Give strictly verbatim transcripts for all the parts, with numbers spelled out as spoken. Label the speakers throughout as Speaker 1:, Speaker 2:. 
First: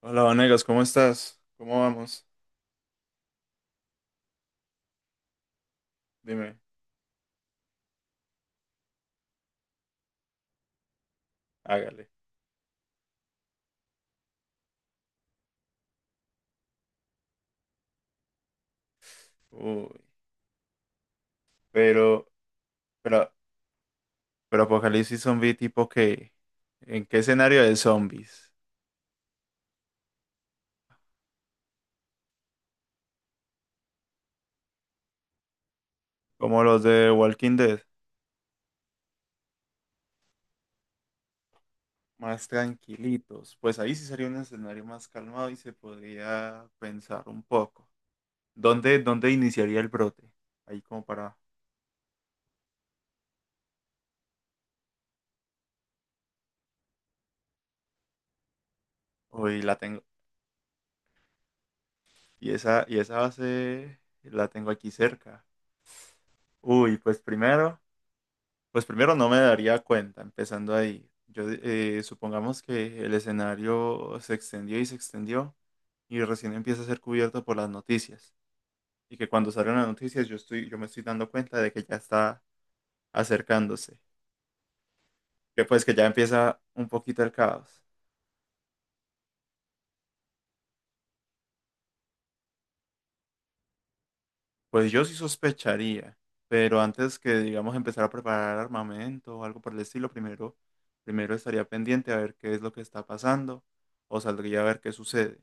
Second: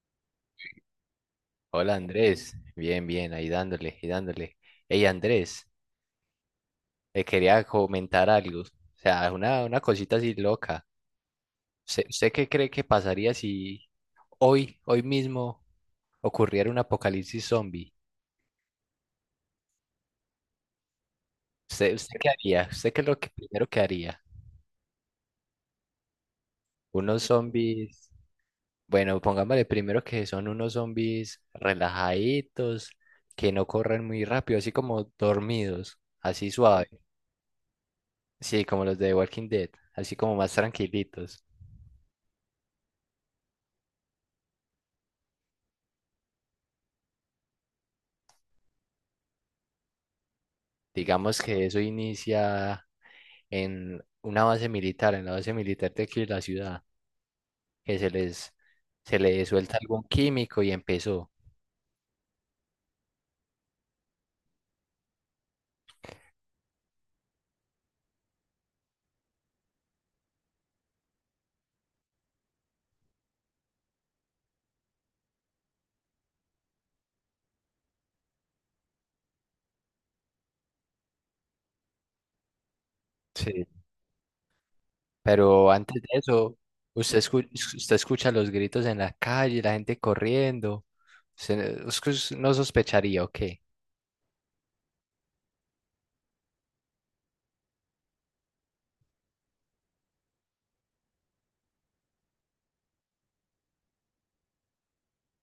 Speaker 1: Hola, Vanegas, ¿cómo estás? ¿Cómo
Speaker 2: Hola
Speaker 1: vamos?
Speaker 2: Andrés, bien, bien, ahí dándole y dándole. Hey Andrés,
Speaker 1: Dime,
Speaker 2: eh, quería comentar algo, o sea, una, una cosita así loca. ¿Usted,
Speaker 1: hágale.
Speaker 2: usted qué cree que pasaría si hoy, hoy mismo, ocurriera un apocalipsis zombie?
Speaker 1: Uy,
Speaker 2: ¿Usted, usted
Speaker 1: pero,
Speaker 2: qué haría? ¿Usted qué es lo que
Speaker 1: pero,
Speaker 2: primero que haría?
Speaker 1: pero Apocalipsis Zombie tipo que, ¿en qué
Speaker 2: Unos
Speaker 1: escenario de
Speaker 2: zombies,
Speaker 1: zombies?
Speaker 2: bueno, pongámosle primero que son unos zombies relajaditos, que no corren muy rápido, así como dormidos, así
Speaker 1: Como los
Speaker 2: suave,
Speaker 1: de Walking Dead,
Speaker 2: sí, como los de Walking Dead, así como más tranquilitos.
Speaker 1: más tranquilitos. Pues ahí sí sería un escenario más calmado y se podría pensar un poco. ¿Dónde, dónde iniciaría el brote? Ahí como para,
Speaker 2: Digamos que eso inicia en una base militar, en la base militar de aquí de la ciudad, que se les, se les
Speaker 1: uy, la
Speaker 2: suelta
Speaker 1: tengo.
Speaker 2: algún químico y empezó.
Speaker 1: Y esa, y esa base la tengo aquí cerca. Uy, pues primero. Pues primero no me daría cuenta, empezando ahí. Yo eh, supongamos que el escenario se extendió y se extendió y recién empieza a ser cubierto por las noticias. Y que cuando salen las noticias yo estoy, yo me estoy dando cuenta de que ya está
Speaker 2: Sí.
Speaker 1: acercándose. Que
Speaker 2: Pero
Speaker 1: pues que
Speaker 2: antes
Speaker 1: ya
Speaker 2: de eso,
Speaker 1: empieza un
Speaker 2: usted,
Speaker 1: poquito el
Speaker 2: escu-
Speaker 1: caos.
Speaker 2: usted escucha los gritos en la calle, la gente corriendo. Usted no usted no sospecharía o qué?
Speaker 1: Pues yo sí sospecharía, pero antes que digamos empezar a preparar armamento o algo por el estilo, primero, primero estaría pendiente a ver qué es lo que está pasando o saldría a ver qué sucede.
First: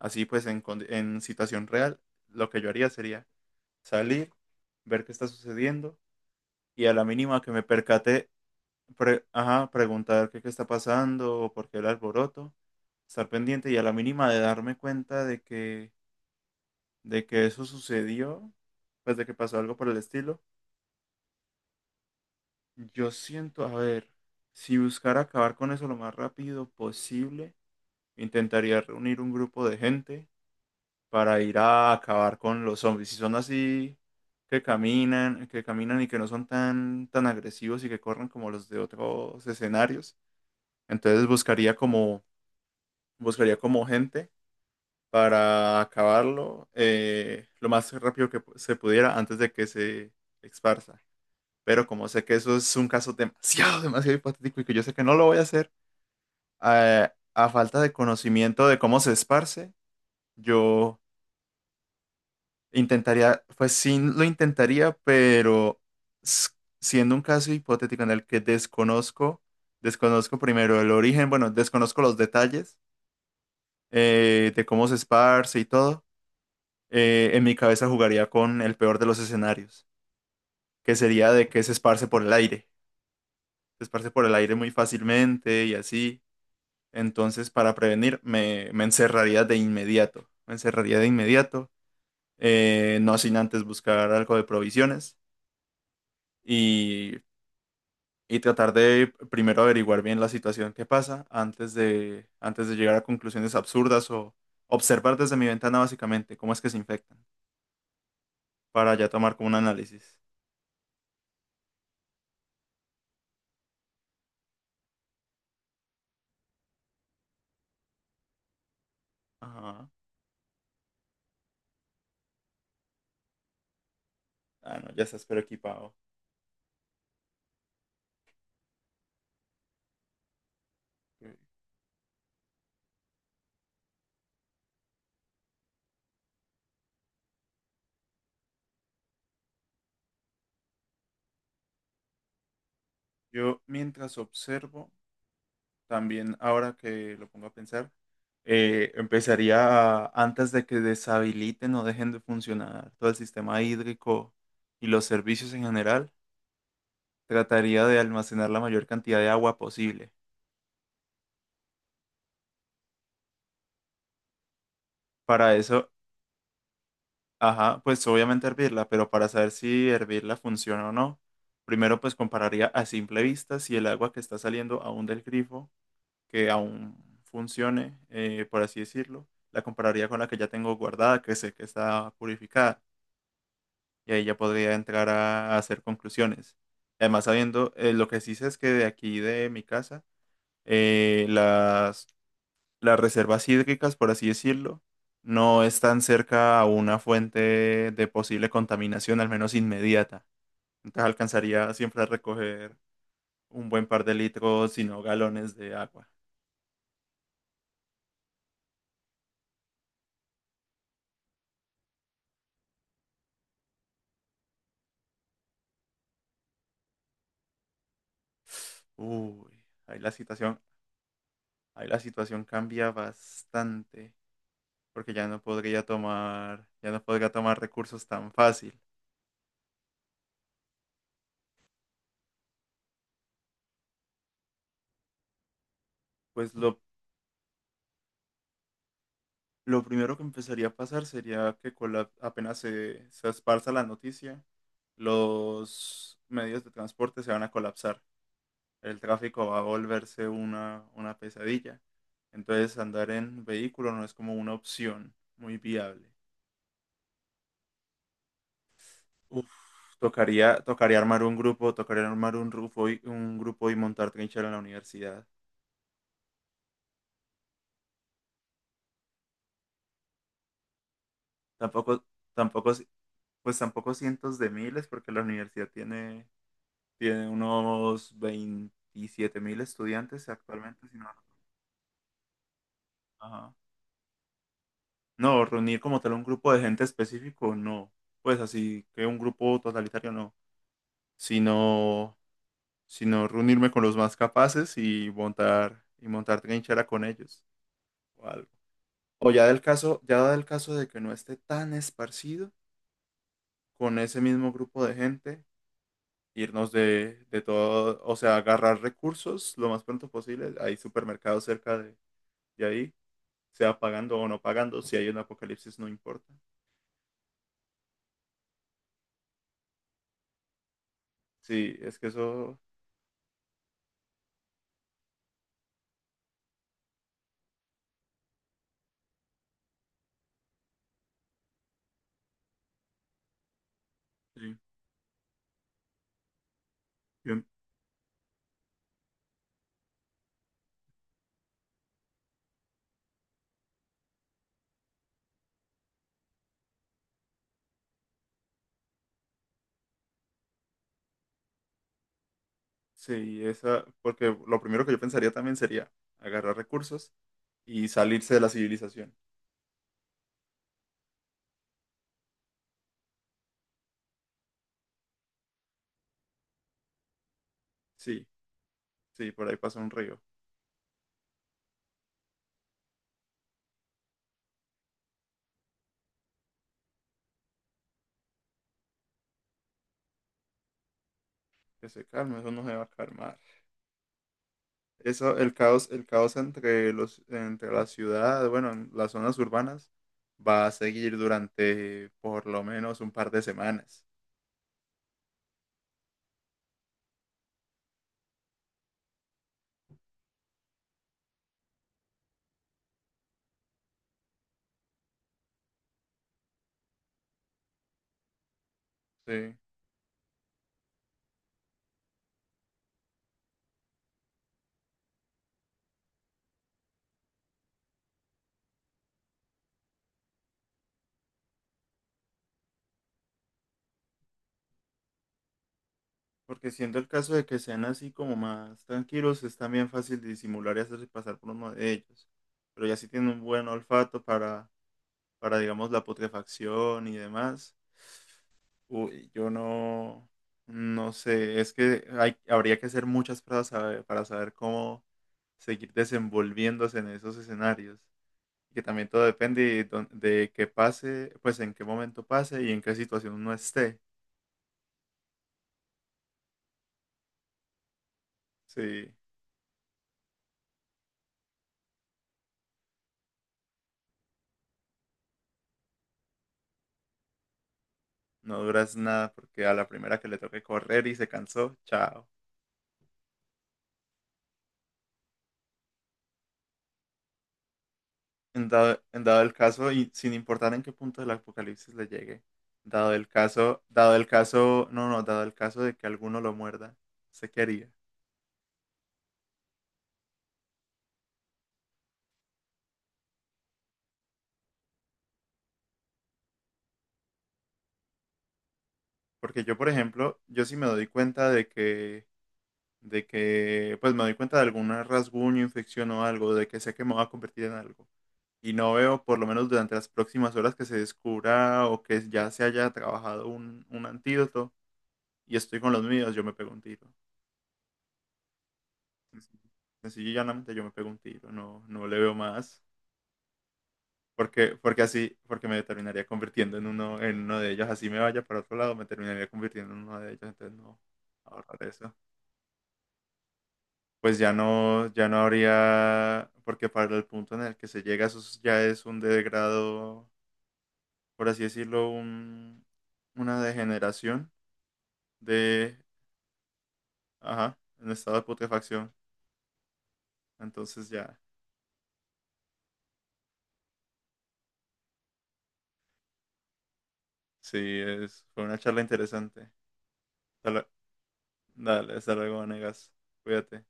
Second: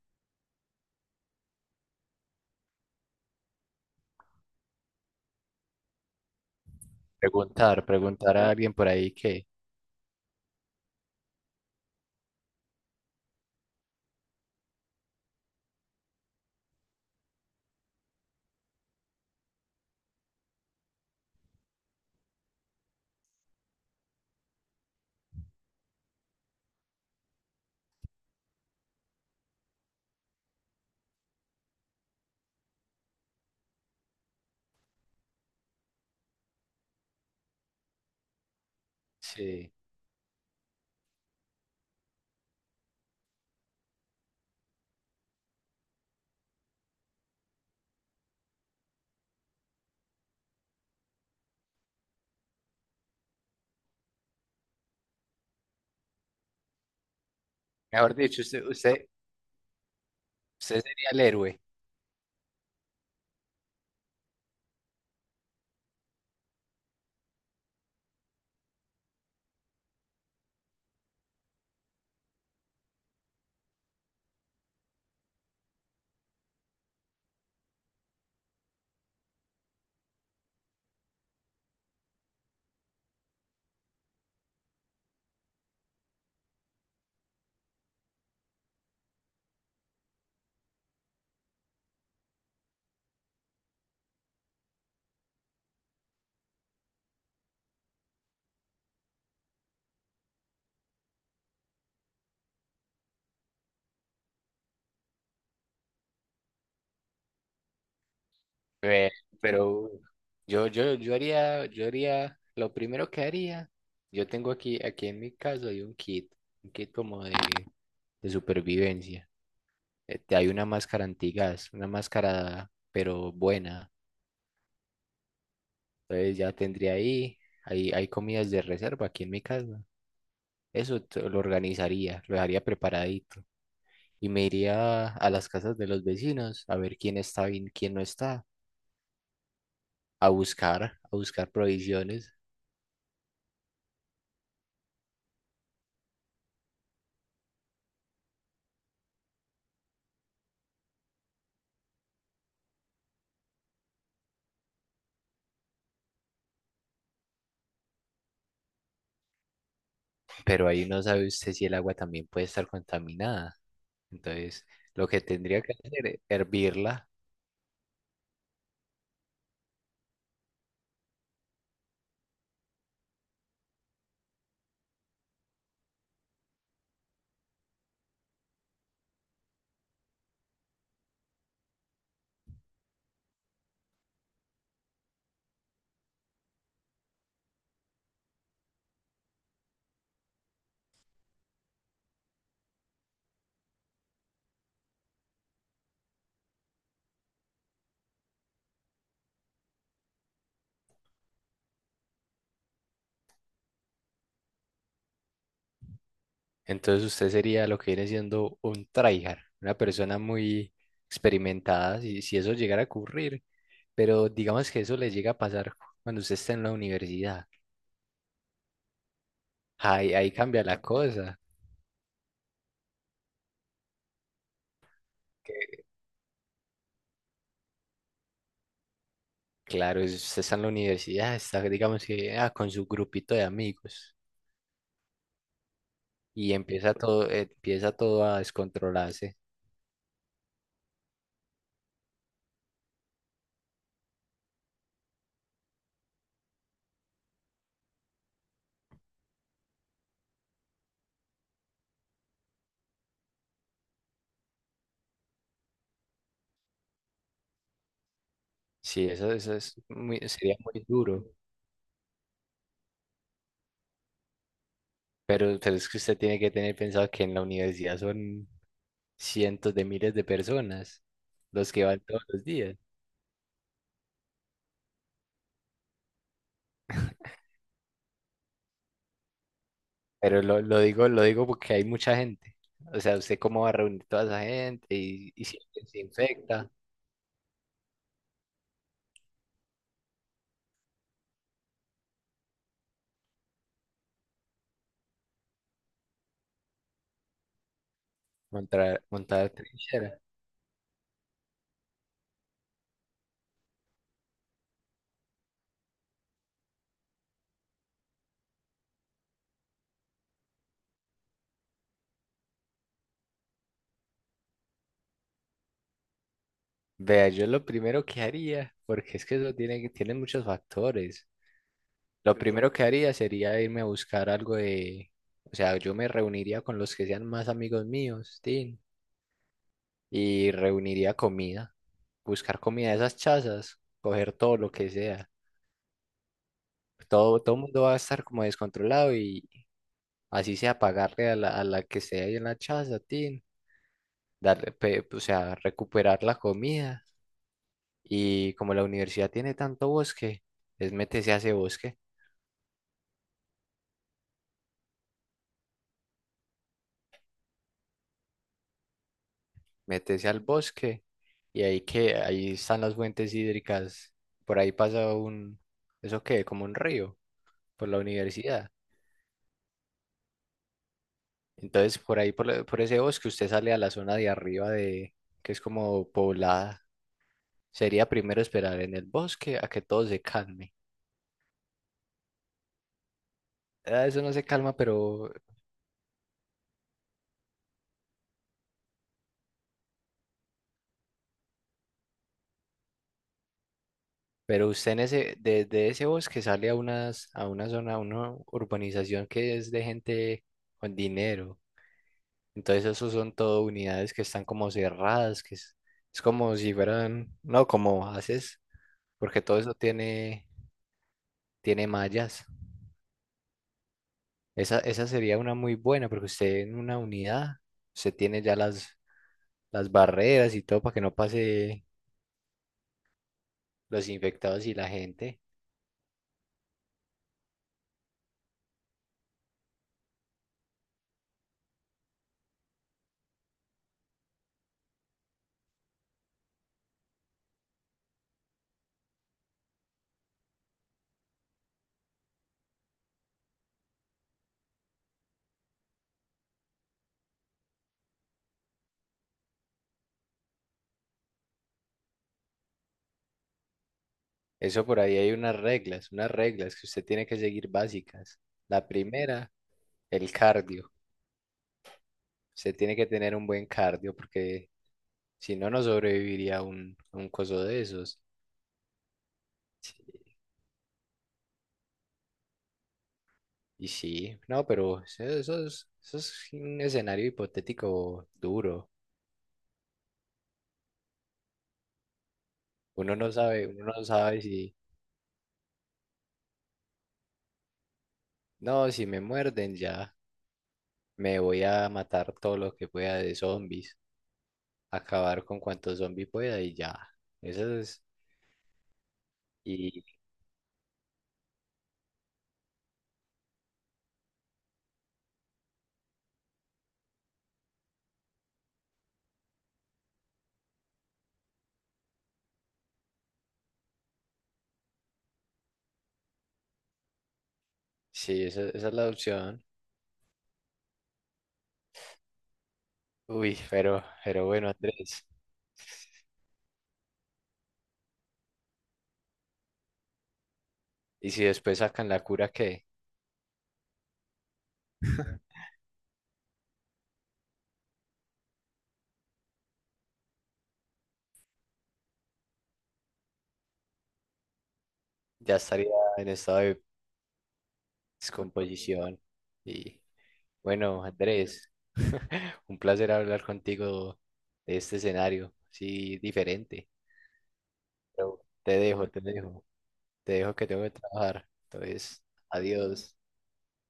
Speaker 1: Así pues, en, condi- en situación real, lo que yo haría sería salir, ver qué está sucediendo y a la mínima que me
Speaker 2: Preguntar,
Speaker 1: percate,
Speaker 2: preguntar a alguien por ahí
Speaker 1: pre-
Speaker 2: que,
Speaker 1: ajá, preguntar qué, qué está pasando o por qué el alboroto, estar pendiente y a la mínima de darme cuenta de que, de que eso sucedió, pues de que pasó algo por el estilo. Yo siento, a ver, si buscara acabar con eso lo más rápido posible, intentaría reunir un grupo de gente para ir a acabar con los zombies. Si son así, que caminan, que caminan y que no son tan, tan agresivos y que corren como los de otros
Speaker 2: sí.
Speaker 1: escenarios, entonces buscaría como, buscaría como gente para acabarlo eh, lo más rápido que pu- se pudiera antes de que se esparza. Pero como sé que eso es un caso demasiado, demasiado hipotético y que yo sé que no lo voy a hacer, eh, a falta de
Speaker 2: Mejor dicho, usted,
Speaker 1: conocimiento de cómo
Speaker 2: usted,
Speaker 1: se esparce,
Speaker 2: usted
Speaker 1: yo
Speaker 2: sería el héroe.
Speaker 1: intentaría, pues sí lo intentaría, pero s- siendo un caso hipotético en el que desconozco, desconozco primero el origen, bueno, desconozco los detalles eh, de cómo se esparce y todo, eh, en mi cabeza jugaría con el peor de los escenarios, que sería de que se esparce por el aire, se esparce por el aire muy fácilmente y así. Entonces, para prevenir, me, me encerraría de inmediato, me encerraría de inmediato, eh, no sin antes buscar algo de provisiones. Y y tratar de primero averiguar bien la situación que pasa antes de, antes de llegar a conclusiones absurdas o observar desde mi ventana básicamente cómo es que se infectan para ya
Speaker 2: Eh,
Speaker 1: tomar como un
Speaker 2: pero
Speaker 1: análisis.
Speaker 2: yo, yo, yo haría, yo haría, lo primero que haría, yo tengo aquí, aquí en mi casa hay un kit, un kit como de, de supervivencia.
Speaker 1: Ajá.
Speaker 2: Eh, te hay una máscara antigas, una máscara, pero buena.
Speaker 1: Ah, no, ya estás pero equipado.
Speaker 2: Entonces ya tendría ahí, hay, hay comidas de reserva aquí en mi casa. Eso t-
Speaker 1: Eh,
Speaker 2: lo organizaría, lo dejaría preparadito. Y me iría a las casas de los vecinos a ver quién está bien, quién no está, a buscar, a buscar provisiones.
Speaker 1: Yo mientras observo, también ahora que lo pongo a pensar, eh, empezaría a- antes de que deshabiliten o dejen de funcionar todo el sistema hídrico y los servicios en general, trataría de almacenar la mayor cantidad de agua posible.
Speaker 2: Pero ahí no sabe usted si el agua también puede estar contaminada. Entonces, lo que
Speaker 1: Para
Speaker 2: tendría que
Speaker 1: eso,
Speaker 2: hacer es hervirla.
Speaker 1: ajá, pues obviamente hervirla, pero para saber si hervirla funciona o no, primero pues compararía a simple vista si el agua que está saliendo aún del grifo, que aún funcione, eh, por así decirlo, la compararía con la que ya tengo guardada, que sé que está purificada, y ahí ya podría entrar a, a hacer conclusiones. Además, sabiendo, eh, lo que sí sé es que de aquí de mi casa, eh, las reservas hídricas, por así decirlo, no están cerca a una fuente de posible contaminación, al menos inmediata. Entonces alcanzaría siempre a recoger un buen par de litros, si no galones de agua.
Speaker 2: Entonces, usted sería lo que viene siendo un tryhard, una persona muy experimentada, si, si eso llegara a ocurrir. Pero digamos que eso le llega a pasar cuando usted está en la universidad.
Speaker 1: Uy, ahí la
Speaker 2: Ahí, ahí
Speaker 1: situación,
Speaker 2: cambia la cosa.
Speaker 1: ahí la situación cambia bastante, porque ya no
Speaker 2: que,
Speaker 1: podría tomar, ya no podría tomar recursos tan fácil.
Speaker 2: Claro, es- usted está en la universidad, está, digamos que ah, con su grupito de amigos
Speaker 1: Pues
Speaker 2: y
Speaker 1: lo
Speaker 2: empieza todo, empieza todo a descontrolarse.
Speaker 1: Lo primero que empezaría a pasar sería que con la- apenas se, se esparza la noticia, los medios de transporte se van a colapsar. El tráfico va a volverse una, una pesadilla. Entonces andar en vehículo no es como una opción muy viable.
Speaker 2: Sí, eso,
Speaker 1: Uf,
Speaker 2: eso es muy, sería
Speaker 1: tocaría,
Speaker 2: muy
Speaker 1: tocaría armar
Speaker 2: duro.
Speaker 1: un grupo, tocaría armar un grupo y, un grupo y montar trinchera en la universidad.
Speaker 2: Pero, pero es que usted tiene que tener pensado que en la universidad son cientos de miles de personas los que van
Speaker 1: Tampoco,
Speaker 2: todos los
Speaker 1: tampoco,
Speaker 2: días.
Speaker 1: pues tampoco cientos de miles, porque la universidad tiene, tiene unos veintisiete mil estudiantes
Speaker 2: Pero lo, lo
Speaker 1: actualmente, si no.
Speaker 2: digo, lo digo porque hay mucha gente. O sea, ¿usted
Speaker 1: Ajá.
Speaker 2: cómo va a reunir toda esa gente y,
Speaker 1: No,
Speaker 2: y si
Speaker 1: reunir
Speaker 2: alguien
Speaker 1: como
Speaker 2: se
Speaker 1: tal un grupo de
Speaker 2: infecta,
Speaker 1: gente específico, no. Pues así que un grupo totalitario, no. Sino, sino reunirme con los más capaces y montar, y montar trinchera con ellos o algo.
Speaker 2: montar,
Speaker 1: O ya
Speaker 2: montar
Speaker 1: del caso,
Speaker 2: trinchera?
Speaker 1: ya del caso de que no esté tan esparcido, con ese mismo grupo de gente, irnos de, de todo, o sea, agarrar recursos lo más pronto posible. Hay supermercados cerca de, de ahí sea pagando o no pagando, si hay un apocalipsis no importa.
Speaker 2: Vea, yo lo primero que haría, porque es que eso tiene, que- tiene muchos factores.
Speaker 1: Sí, es que
Speaker 2: Lo
Speaker 1: eso,
Speaker 2: primero que haría sería irme a buscar algo de, o sea, yo me reuniría con los que sean más amigos míos, ¿sí? Y reuniría comida, buscar comida de esas chazas, coger
Speaker 1: sí,
Speaker 2: todo lo que sea. Todo,
Speaker 1: yo-
Speaker 2: todo el mundo va a estar como descontrolado y así sea pagarle a la, a la que sea ahí en la chaza, tin, darle, pe- o sea, recuperar la comida. Y como la universidad tiene tanto bosque, es métese a ese bosque,
Speaker 1: sí, esa, porque lo primero que yo pensaría también sería agarrar recursos y salirse de la civilización.
Speaker 2: métese al bosque y ahí que ahí están las fuentes hídricas, por ahí pasa un, ¿eso qué? Como un río por la
Speaker 1: Sí,
Speaker 2: universidad.
Speaker 1: sí, por ahí pasa un río.
Speaker 2: Entonces, por ahí, por, la- por ese bosque, usted sale a la zona de arriba de, que es como poblada. Sería primero esperar en el bosque a que todo se calme.
Speaker 1: Que se calme, eso no se va a calmar.
Speaker 2: Ah, eso no se calma, pero,
Speaker 1: Eso, el caos, el caos entre los, entre la ciudad, bueno, en las zonas urbanas, va a seguir durante por lo menos un par de semanas.
Speaker 2: pero usted en ese, desde ese bosque sale a unas, a una zona, a una urbanización que es de gente con dinero. Entonces, esos son todo unidades que están como cerradas, que es, es como si fueran, no, como haces, porque
Speaker 1: Sí.
Speaker 2: todo eso tiene, tiene mallas. Esa, esa sería una muy buena, porque usted en una unidad, usted tiene ya las, las barreras y todo para que no pase los infectados y la gente.
Speaker 1: Porque siendo el caso de que sean así como más tranquilos, es también fácil disimular y hacerse pasar por uno de ellos. Pero ya si tienen un buen olfato para, para digamos, la putrefacción y demás, uy, yo no, no sé, es que hay, habría que hacer muchas pruebas sabe- para saber cómo seguir desenvolviéndose en esos escenarios. Y que también todo depende de, dónde- de qué pase, pues en qué momento pase y en qué situación uno esté.
Speaker 2: Eso por ahí hay unas reglas, unas reglas que usted tiene que seguir básicas. La
Speaker 1: Sí.
Speaker 2: primera, el cardio. Usted tiene que tener un buen cardio, porque si no, no sobreviviría un, un coso de esos.
Speaker 1: No duras nada porque a la
Speaker 2: Sí,
Speaker 1: primera que le toque correr y se cansó, chao.
Speaker 2: y sí, no, pero eso, eso es, eso es un escenario hipotético
Speaker 1: En
Speaker 2: duro.
Speaker 1: dado, en dado el caso, y sin importar en qué punto del apocalipsis le llegue, dado
Speaker 2: Uno
Speaker 1: el
Speaker 2: no sabe,
Speaker 1: caso,
Speaker 2: uno no
Speaker 1: dado el
Speaker 2: sabe si,
Speaker 1: caso, no, no, dado el caso de que alguno lo muerda, ¿sé qué haría?
Speaker 2: no, si me muerden ya. Me voy a matar todo lo que pueda de zombies, acabar con cuantos zombies pueda y ya. Esa es,
Speaker 1: Porque yo, por
Speaker 2: y
Speaker 1: ejemplo, yo sí me doy cuenta de que, de que, pues me doy cuenta de algún rasguño, infección o algo, de que sé que me va a convertir en algo. Y no veo, por lo menos durante las próximas horas, que se descubra o que ya se haya trabajado un, un antídoto y estoy con los míos, yo me pego un tiro.
Speaker 2: sí, esa, esa es la
Speaker 1: Sencillo,
Speaker 2: opción.
Speaker 1: sencillo y llanamente yo me pego un tiro, no, no le veo más.
Speaker 2: Uy, pero, pero bueno,
Speaker 1: Porque, porque
Speaker 2: Andrés.
Speaker 1: así, porque me terminaría convirtiendo en uno, en uno de ellos. Así me vaya para otro lado, me terminaría convirtiendo en uno de ellos. Entonces no,
Speaker 2: Y si después
Speaker 1: ahorrar
Speaker 2: sacan
Speaker 1: eso.
Speaker 2: la cura que
Speaker 1: Pues ya no, ya no habría, porque para el punto en el que se llega, eso es- ya es un degrado, por así decirlo, un, una degeneración
Speaker 2: ya estaría
Speaker 1: de,
Speaker 2: en estado de
Speaker 1: ajá, en estado de putrefacción.
Speaker 2: descomposición. Y bueno,
Speaker 1: Entonces ya,
Speaker 2: Andrés, un placer hablar contigo de este escenario, sí, diferente.
Speaker 1: sí,
Speaker 2: Pero
Speaker 1: es, fue una
Speaker 2: te
Speaker 1: charla
Speaker 2: dejo, te
Speaker 1: interesante.
Speaker 2: dejo, te dejo que
Speaker 1: Hasta
Speaker 2: tengo
Speaker 1: lue-
Speaker 2: que trabajar.
Speaker 1: Dale,
Speaker 2: Entonces,
Speaker 1: hasta luego, negas.
Speaker 2: adiós.
Speaker 1: Cuídate.